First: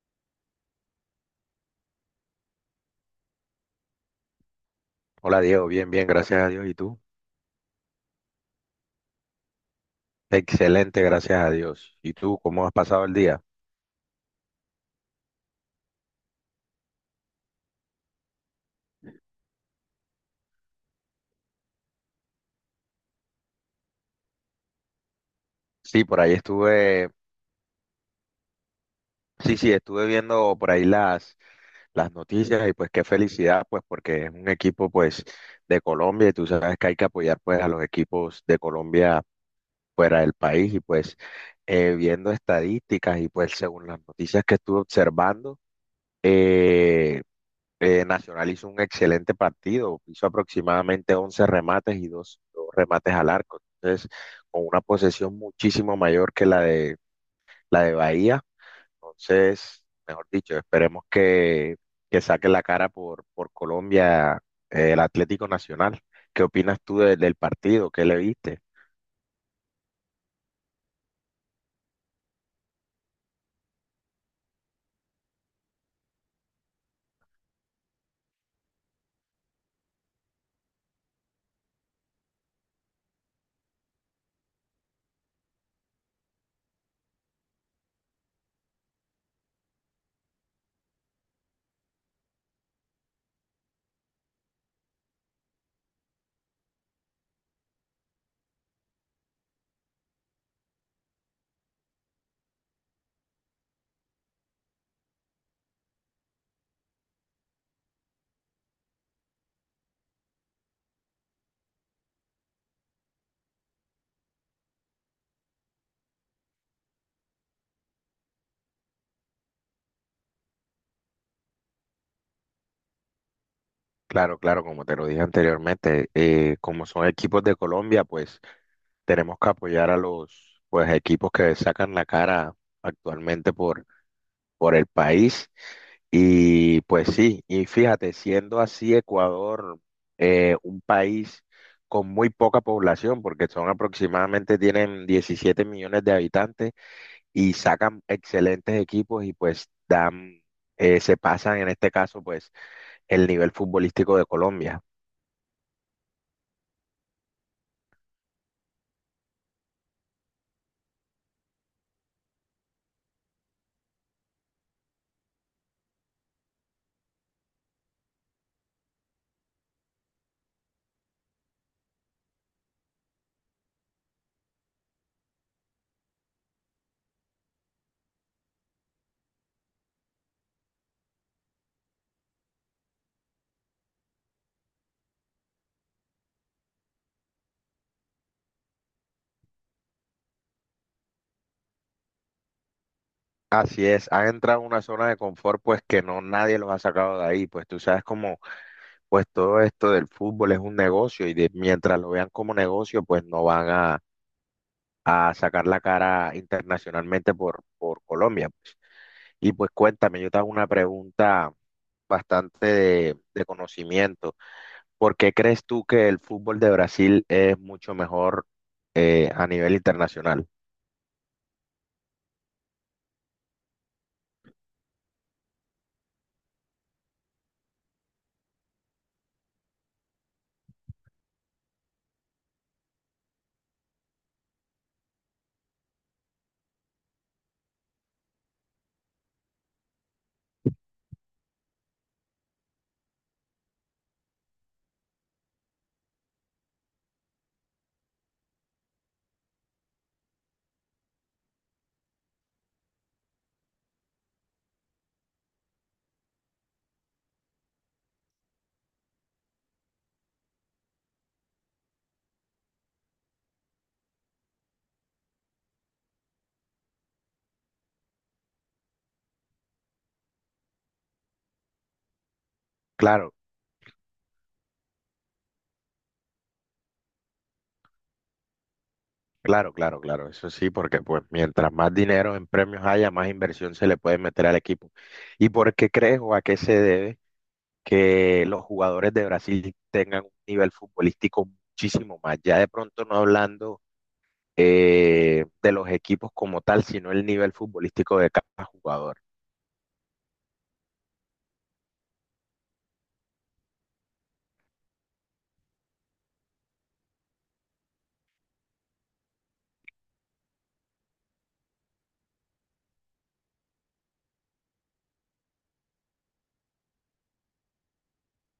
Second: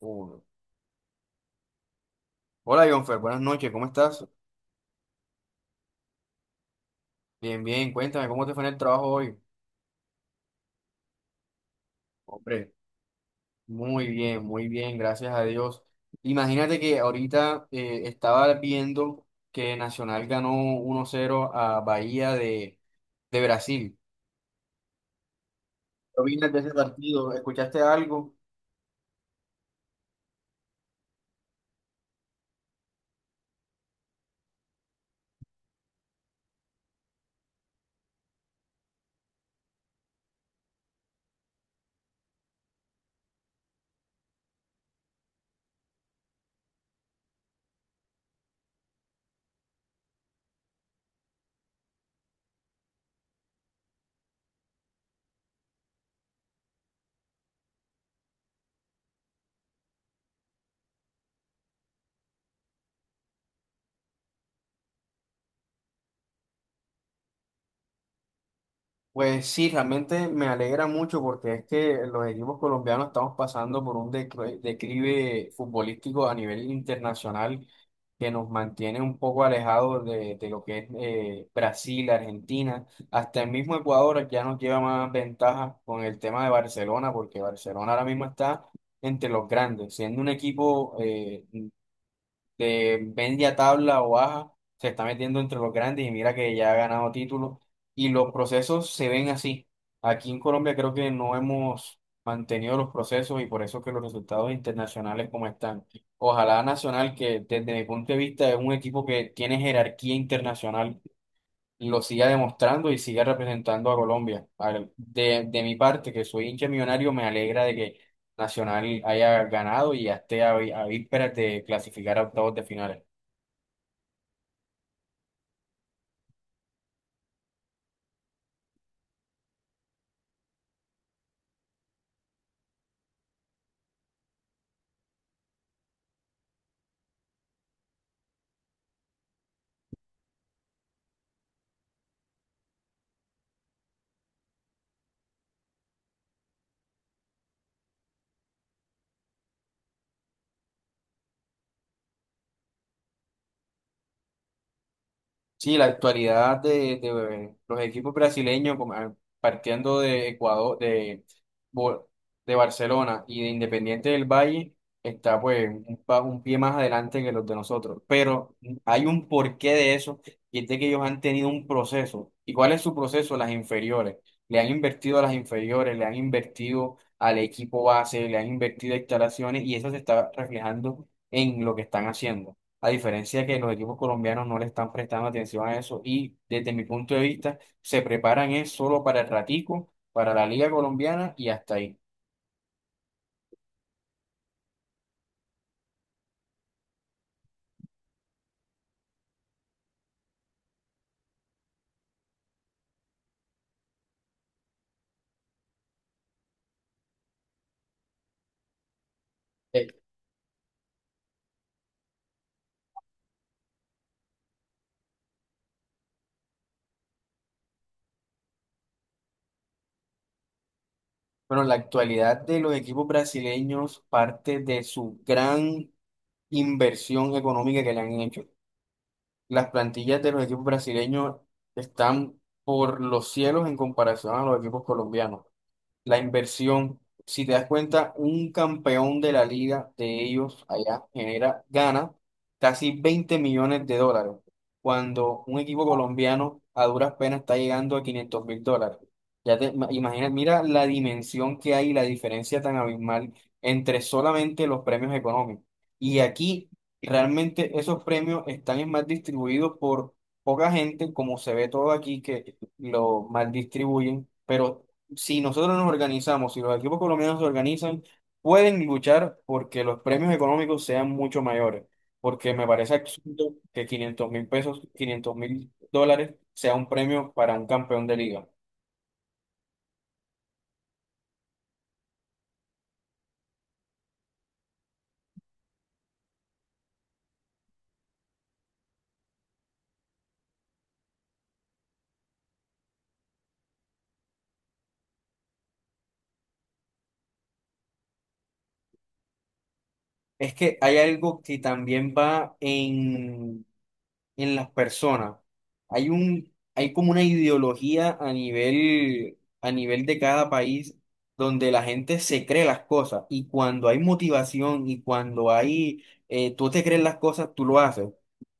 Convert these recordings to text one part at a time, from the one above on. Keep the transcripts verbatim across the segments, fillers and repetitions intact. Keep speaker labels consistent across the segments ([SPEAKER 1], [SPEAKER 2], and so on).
[SPEAKER 1] Uno. Hola, Jonfer, buenas noches, ¿cómo estás?
[SPEAKER 2] Hola Diego, bien, bien, gracias a Dios. ¿Y tú?
[SPEAKER 1] Bien, bien, cuéntame, ¿cómo te fue en el trabajo hoy?
[SPEAKER 2] Excelente, gracias a Dios. ¿Y tú cómo
[SPEAKER 1] Hombre,
[SPEAKER 2] has pasado el día?
[SPEAKER 1] muy bien, muy bien, gracias a Dios. Imagínate que ahorita eh, estaba viendo que Nacional ganó uno cero a Bahía de, de Brasil.
[SPEAKER 2] Sí,
[SPEAKER 1] ¿Qué
[SPEAKER 2] por ahí
[SPEAKER 1] opinas de ese
[SPEAKER 2] estuve,
[SPEAKER 1] partido? ¿Escuchaste algo?
[SPEAKER 2] sí, sí, estuve viendo por ahí las, las noticias y pues qué felicidad, pues porque es un equipo pues de Colombia y tú sabes que hay que apoyar pues a los equipos de Colombia fuera del país y pues eh, viendo estadísticas y pues según las noticias que estuve observando, eh, Eh, Nacional hizo un excelente partido, hizo aproximadamente once remates y dos, dos remates al arco. Entonces, con una posesión muchísimo mayor que la de, la de Bahía. Entonces, mejor dicho, esperemos que, que saque la cara por, por Colombia, eh, el Atlético Nacional. ¿Qué opinas tú de- del partido? ¿Qué le viste?
[SPEAKER 1] Pues sí, realmente me alegra mucho porque es que los equipos colombianos estamos pasando por un decre- declive futbolístico a nivel internacional que nos mantiene un poco alejados de, de lo que es eh, Brasil, Argentina, hasta el mismo Ecuador ya nos lleva más ventaja con el tema de Barcelona, porque Barcelona ahora mismo está entre los grandes, siendo un equipo eh, de media tabla o baja, se está metiendo entre los grandes y mira que ya ha ganado títulos y los procesos se ven así. Aquí en Colombia creo que no hemos mantenido los procesos y por eso que los resultados internacionales como están. Ojalá Nacional, que desde mi punto de vista es un equipo que tiene jerarquía internacional, lo siga demostrando y siga representando a Colombia. Al- De, de mi parte, que soy hincha millonario, me alegra de que Nacional haya ganado y ya esté a, vi- a vísperas de clasificar a octavos de finales.
[SPEAKER 2] Claro, claro, como te lo dije anteriormente, eh, como son equipos de Colombia, pues tenemos que apoyar a los pues, equipos que sacan la cara actualmente por por el país. Y pues sí, y fíjate, siendo así Ecuador, eh, un país con muy poca población, porque son aproximadamente, tienen diecisiete millones de habitantes y sacan excelentes equipos y pues dan, eh, se pasan en este caso pues el nivel futbolístico de Colombia.
[SPEAKER 1] Sí, la actualidad de, de los equipos brasileños, como, ah, partiendo de Ecuador, de, Bo- de Barcelona y de Independiente del Valle, está pues un, pa- un pie más adelante que los de nosotros. Pero mm, hay un porqué de eso, y es de que ellos han tenido un proceso. ¿Y cuál es su proceso? Las inferiores. Le han invertido a las inferiores, le han invertido al equipo base, le han invertido a instalaciones, y eso se está reflejando en lo que están haciendo. A diferencia que los equipos colombianos no le están prestando atención a eso y desde mi punto de vista se preparan es solo para el ratico, para la liga colombiana y hasta ahí.
[SPEAKER 2] Así es, han entrado en una zona de confort pues que no nadie los ha sacado de ahí, pues tú sabes cómo pues todo esto del fútbol es un negocio y de- mientras lo vean como negocio pues no van a a sacar la cara internacionalmente por, por Colombia, pues. Y pues
[SPEAKER 1] Eh,
[SPEAKER 2] cuéntame, yo te hago una pregunta bastante de, de conocimiento. ¿Por qué crees tú que el fútbol de Brasil es mucho mejor, eh, a nivel internacional?
[SPEAKER 1] Pero en la actualidad de los equipos brasileños parte de su gran inversión económica que le han hecho. Las plantillas de los equipos brasileños están por los cielos en comparación a los equipos colombianos. La inversión. Si te das cuenta, un campeón de la liga de ellos allá genera, gana casi veinte millones de dólares, cuando un equipo colombiano a duras penas está llegando a quinientos mil dólares. Ya te ma- imaginas, mira la dimensión que hay, la diferencia tan abismal entre solamente los premios económicos. Y aquí realmente esos premios están es más distribuidos por poca gente, como se ve todo aquí que lo mal distribuyen, pero si nosotros nos organizamos, si los equipos colombianos se organizan, pueden luchar porque los premios económicos sean mucho mayores. Porque me parece
[SPEAKER 2] Claro,
[SPEAKER 1] absurdo que quinientos mil pesos, quinientos mil dólares sea un premio para un campeón de liga.
[SPEAKER 2] claro, claro, claro, eso sí, porque pues mientras más dinero en premios haya, más inversión se le puede meter al equipo. ¿Y por qué crees o a qué se debe que los jugadores de Brasil tengan un nivel futbolístico muchísimo más? Ya de pronto no hablando, eh, de los equipos como tal, sino el nivel futbolístico de cada jugador.
[SPEAKER 1] Es que hay algo que también va en en las personas. Hay un, hay como una ideología a nivel, a nivel de cada país donde la gente se cree las cosas y cuando hay motivación y cuando hay, eh, tú te crees las cosas, tú lo haces.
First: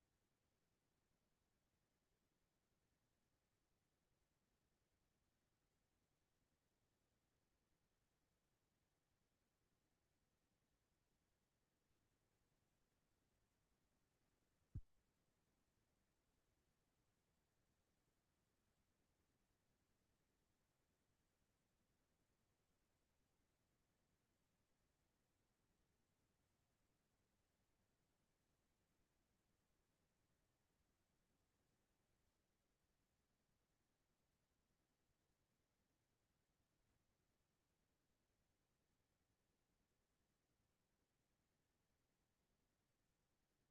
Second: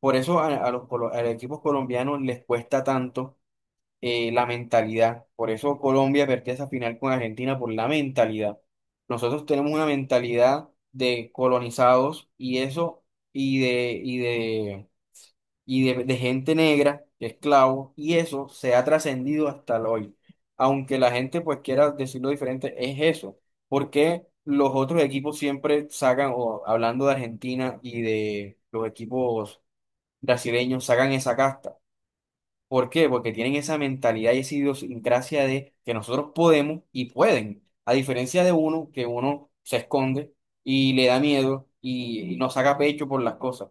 [SPEAKER 1] Por eso a, a los, colo- a los equipos colombianos les cuesta tanto eh, la mentalidad. Por eso Colombia perdió esa final con Argentina por la mentalidad. Nosotros tenemos una mentalidad de colonizados y eso y de, y de, de gente negra, esclavos, y eso se ha trascendido hasta el hoy. Aunque la gente pues quiera decirlo diferente, es eso. Porque los otros equipos siempre sacan, o hablando de Argentina y de los equipos brasileños, sacan esa casta. ¿Por qué? Porque tienen esa mentalidad y esa idiosincrasia de que nosotros podemos y pueden. A diferencia de uno, que uno se esconde y le da miedo y, y no saca pecho por las cosas.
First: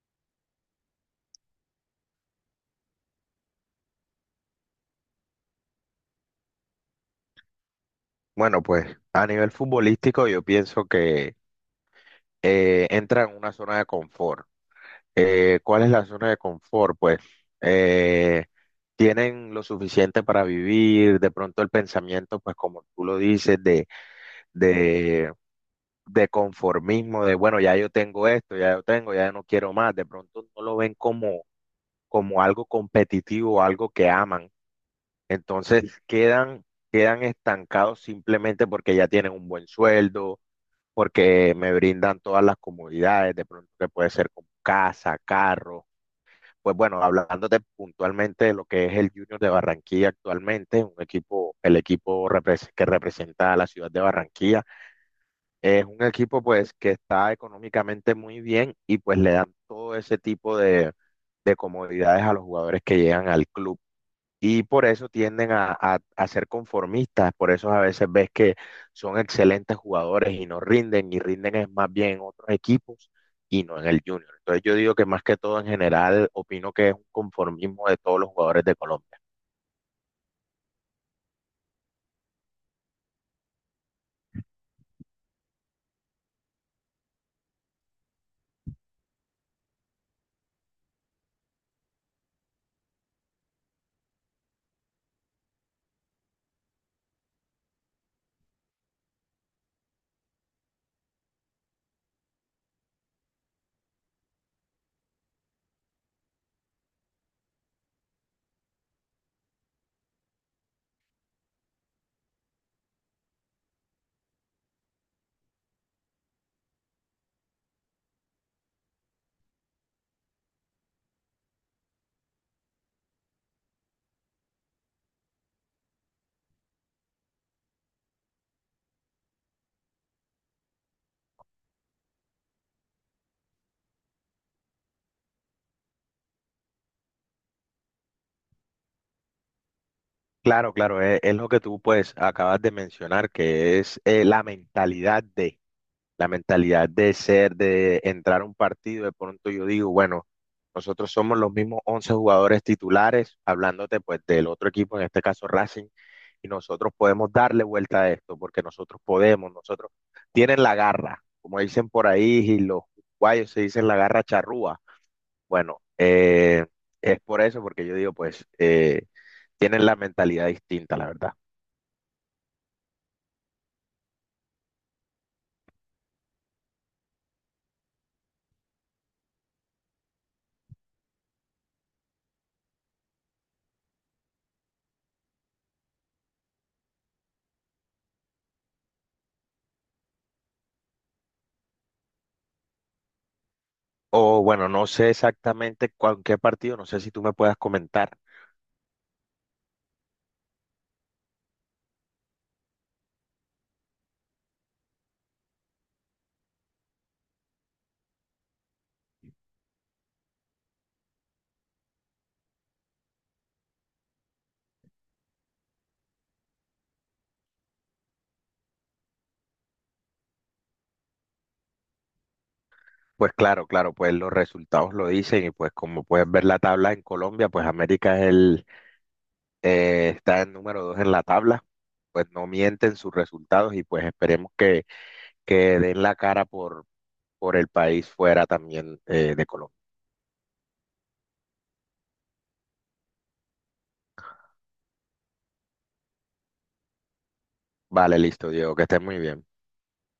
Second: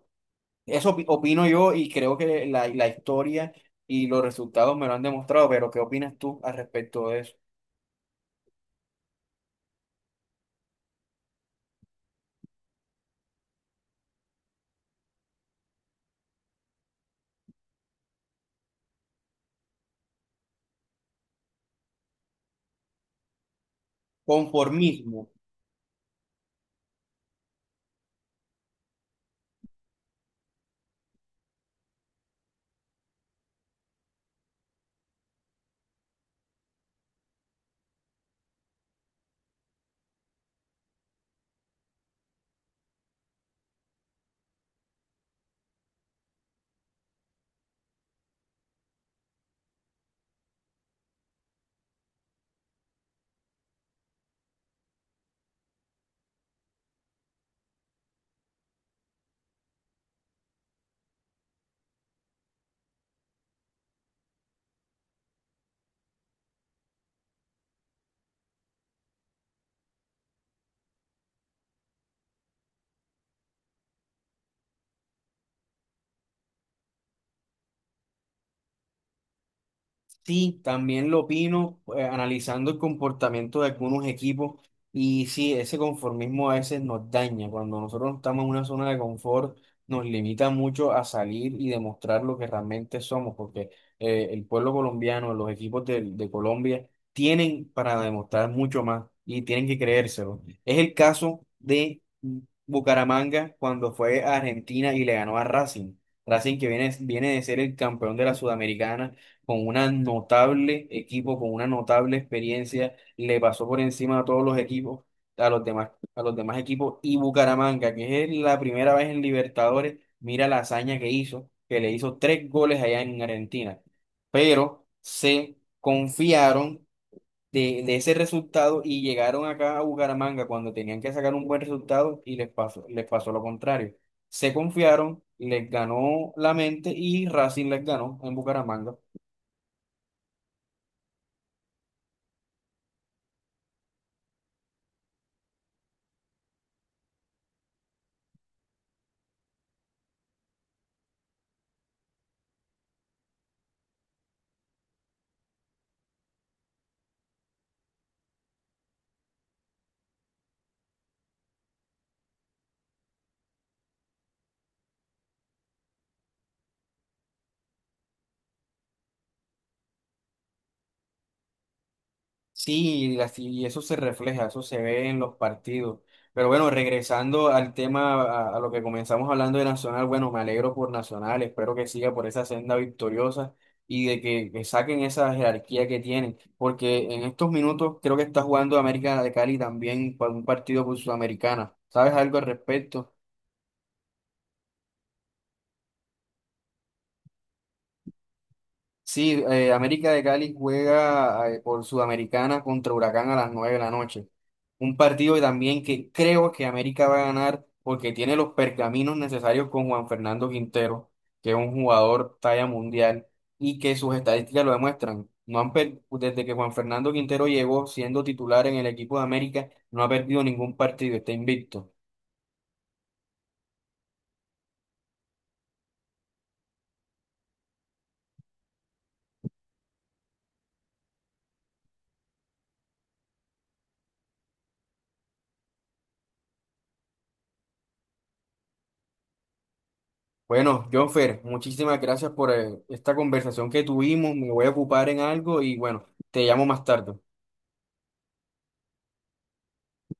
[SPEAKER 1] Eso opi- opino yo y creo que la, la historia y los resultados me lo han demostrado, pero ¿qué opinas tú al respecto de eso?
[SPEAKER 2] Bueno, pues a nivel futbolístico yo pienso que, eh, entra en una zona de confort. Eh, ¿cuál es la zona de confort? Pues eh, tienen lo suficiente para vivir, de pronto el pensamiento, pues como tú lo dices, de,
[SPEAKER 1] Conformismo.
[SPEAKER 2] de, de conformismo, de bueno, ya yo tengo esto, ya yo tengo, ya no quiero más, de pronto no lo ven como, como algo competitivo, algo que aman. Entonces quedan, quedan estancados simplemente porque ya tienen un buen sueldo, porque me brindan todas las comodidades, de pronto que puede ser con casa, carro. Pues bueno, hablándote puntualmente de lo que es el Junior de Barranquilla actualmente, un equipo, el equipo repres- que representa a la ciudad de Barranquilla, es un equipo pues que está económicamente muy bien y pues le dan todo ese tipo de, de comodidades a los jugadores que llegan al club, y por eso tienden a, a- a ser conformistas, por eso a veces ves que son excelentes jugadores y no rinden, y rinden es más bien en otros equipos y no en el Junior. Entonces yo digo que más que todo en general opino que es un conformismo de todos los jugadores de Colombia.
[SPEAKER 1] Sí, también lo opino, eh, analizando el comportamiento de algunos equipos y sí, ese conformismo a veces nos daña. Cuando nosotros no estamos en una zona de confort, nos limita mucho a salir y demostrar lo que realmente somos, porque eh, el pueblo colombiano, los equipos de de, Colombia tienen para demostrar mucho más y tienen que creérselo. Es el caso de Bucaramanga cuando fue a Argentina y le ganó a Racing. Racing que viene, viene de ser el campeón de la Sudamericana con una notable equipo, con una notable experiencia, le pasó por encima a todos los equipos, a los demás, a los demás equipos, y Bucaramanga, que es la primera vez en Libertadores, mira la hazaña que hizo, que le hizo tres goles allá en Argentina, pero se confiaron de, de ese resultado y llegaron acá a Bucaramanga cuando tenían que sacar un buen resultado y les pasó, les pasó lo contrario. Se confiaron, les ganó la mente y Racing les ganó en Bucaramanga.
[SPEAKER 2] Claro, claro, es, es lo que tú pues acabas de mencionar, que es, eh, la mentalidad de... la mentalidad de... ser, de entrar a un partido, de pronto yo digo, bueno, nosotros somos los mismos once jugadores titulares, hablándote pues del otro equipo, en este caso Racing, y nosotros podemos darle vuelta a esto, porque nosotros podemos, nosotros tienen la garra, como dicen por ahí, y los guayos se dicen la garra charrúa. Bueno, eh, es por eso, porque yo digo, pues, eh, tienen la mentalidad distinta, la verdad.
[SPEAKER 1] Sí, y así- y eso se refleja, eso se ve en los partidos. Pero bueno, regresando al tema, a, a lo que comenzamos hablando de Nacional, bueno, me alegro por Nacional, espero que siga por esa senda victoriosa y de que, que saquen esa jerarquía que tienen, porque en estos minutos creo que está jugando América de Cali también para un partido por Sudamericana. ¿Sabes algo al respecto?
[SPEAKER 2] O bueno, no sé exactamente cuál qué partido, no sé si tú me puedas comentar.
[SPEAKER 1] Sí, eh, América de Cali juega eh, por Sudamericana contra Huracán a las nueve de la noche. Un partido también que creo que América va a ganar porque tiene los pergaminos necesarios con Juan Fernando Quintero, que es un jugador talla mundial y que sus estadísticas lo demuestran. No han per- Desde que Juan Fernando Quintero llegó siendo titular en el equipo de América, no ha perdido ningún partido, está invicto.
[SPEAKER 2] Pues claro, claro, pues los resultados lo dicen y pues como puedes ver la tabla en Colombia, pues América es el, eh, está en número dos en la tabla, pues no mienten sus resultados y pues esperemos que, que den la cara por, por el país fuera también, eh, de Colombia.
[SPEAKER 1] Bueno, Jonfer, muchísimas gracias por eh, esta conversación que tuvimos. Me voy a ocupar en algo y bueno, te llamo más tarde.
[SPEAKER 2] Vale, listo, Diego, que estés muy bien.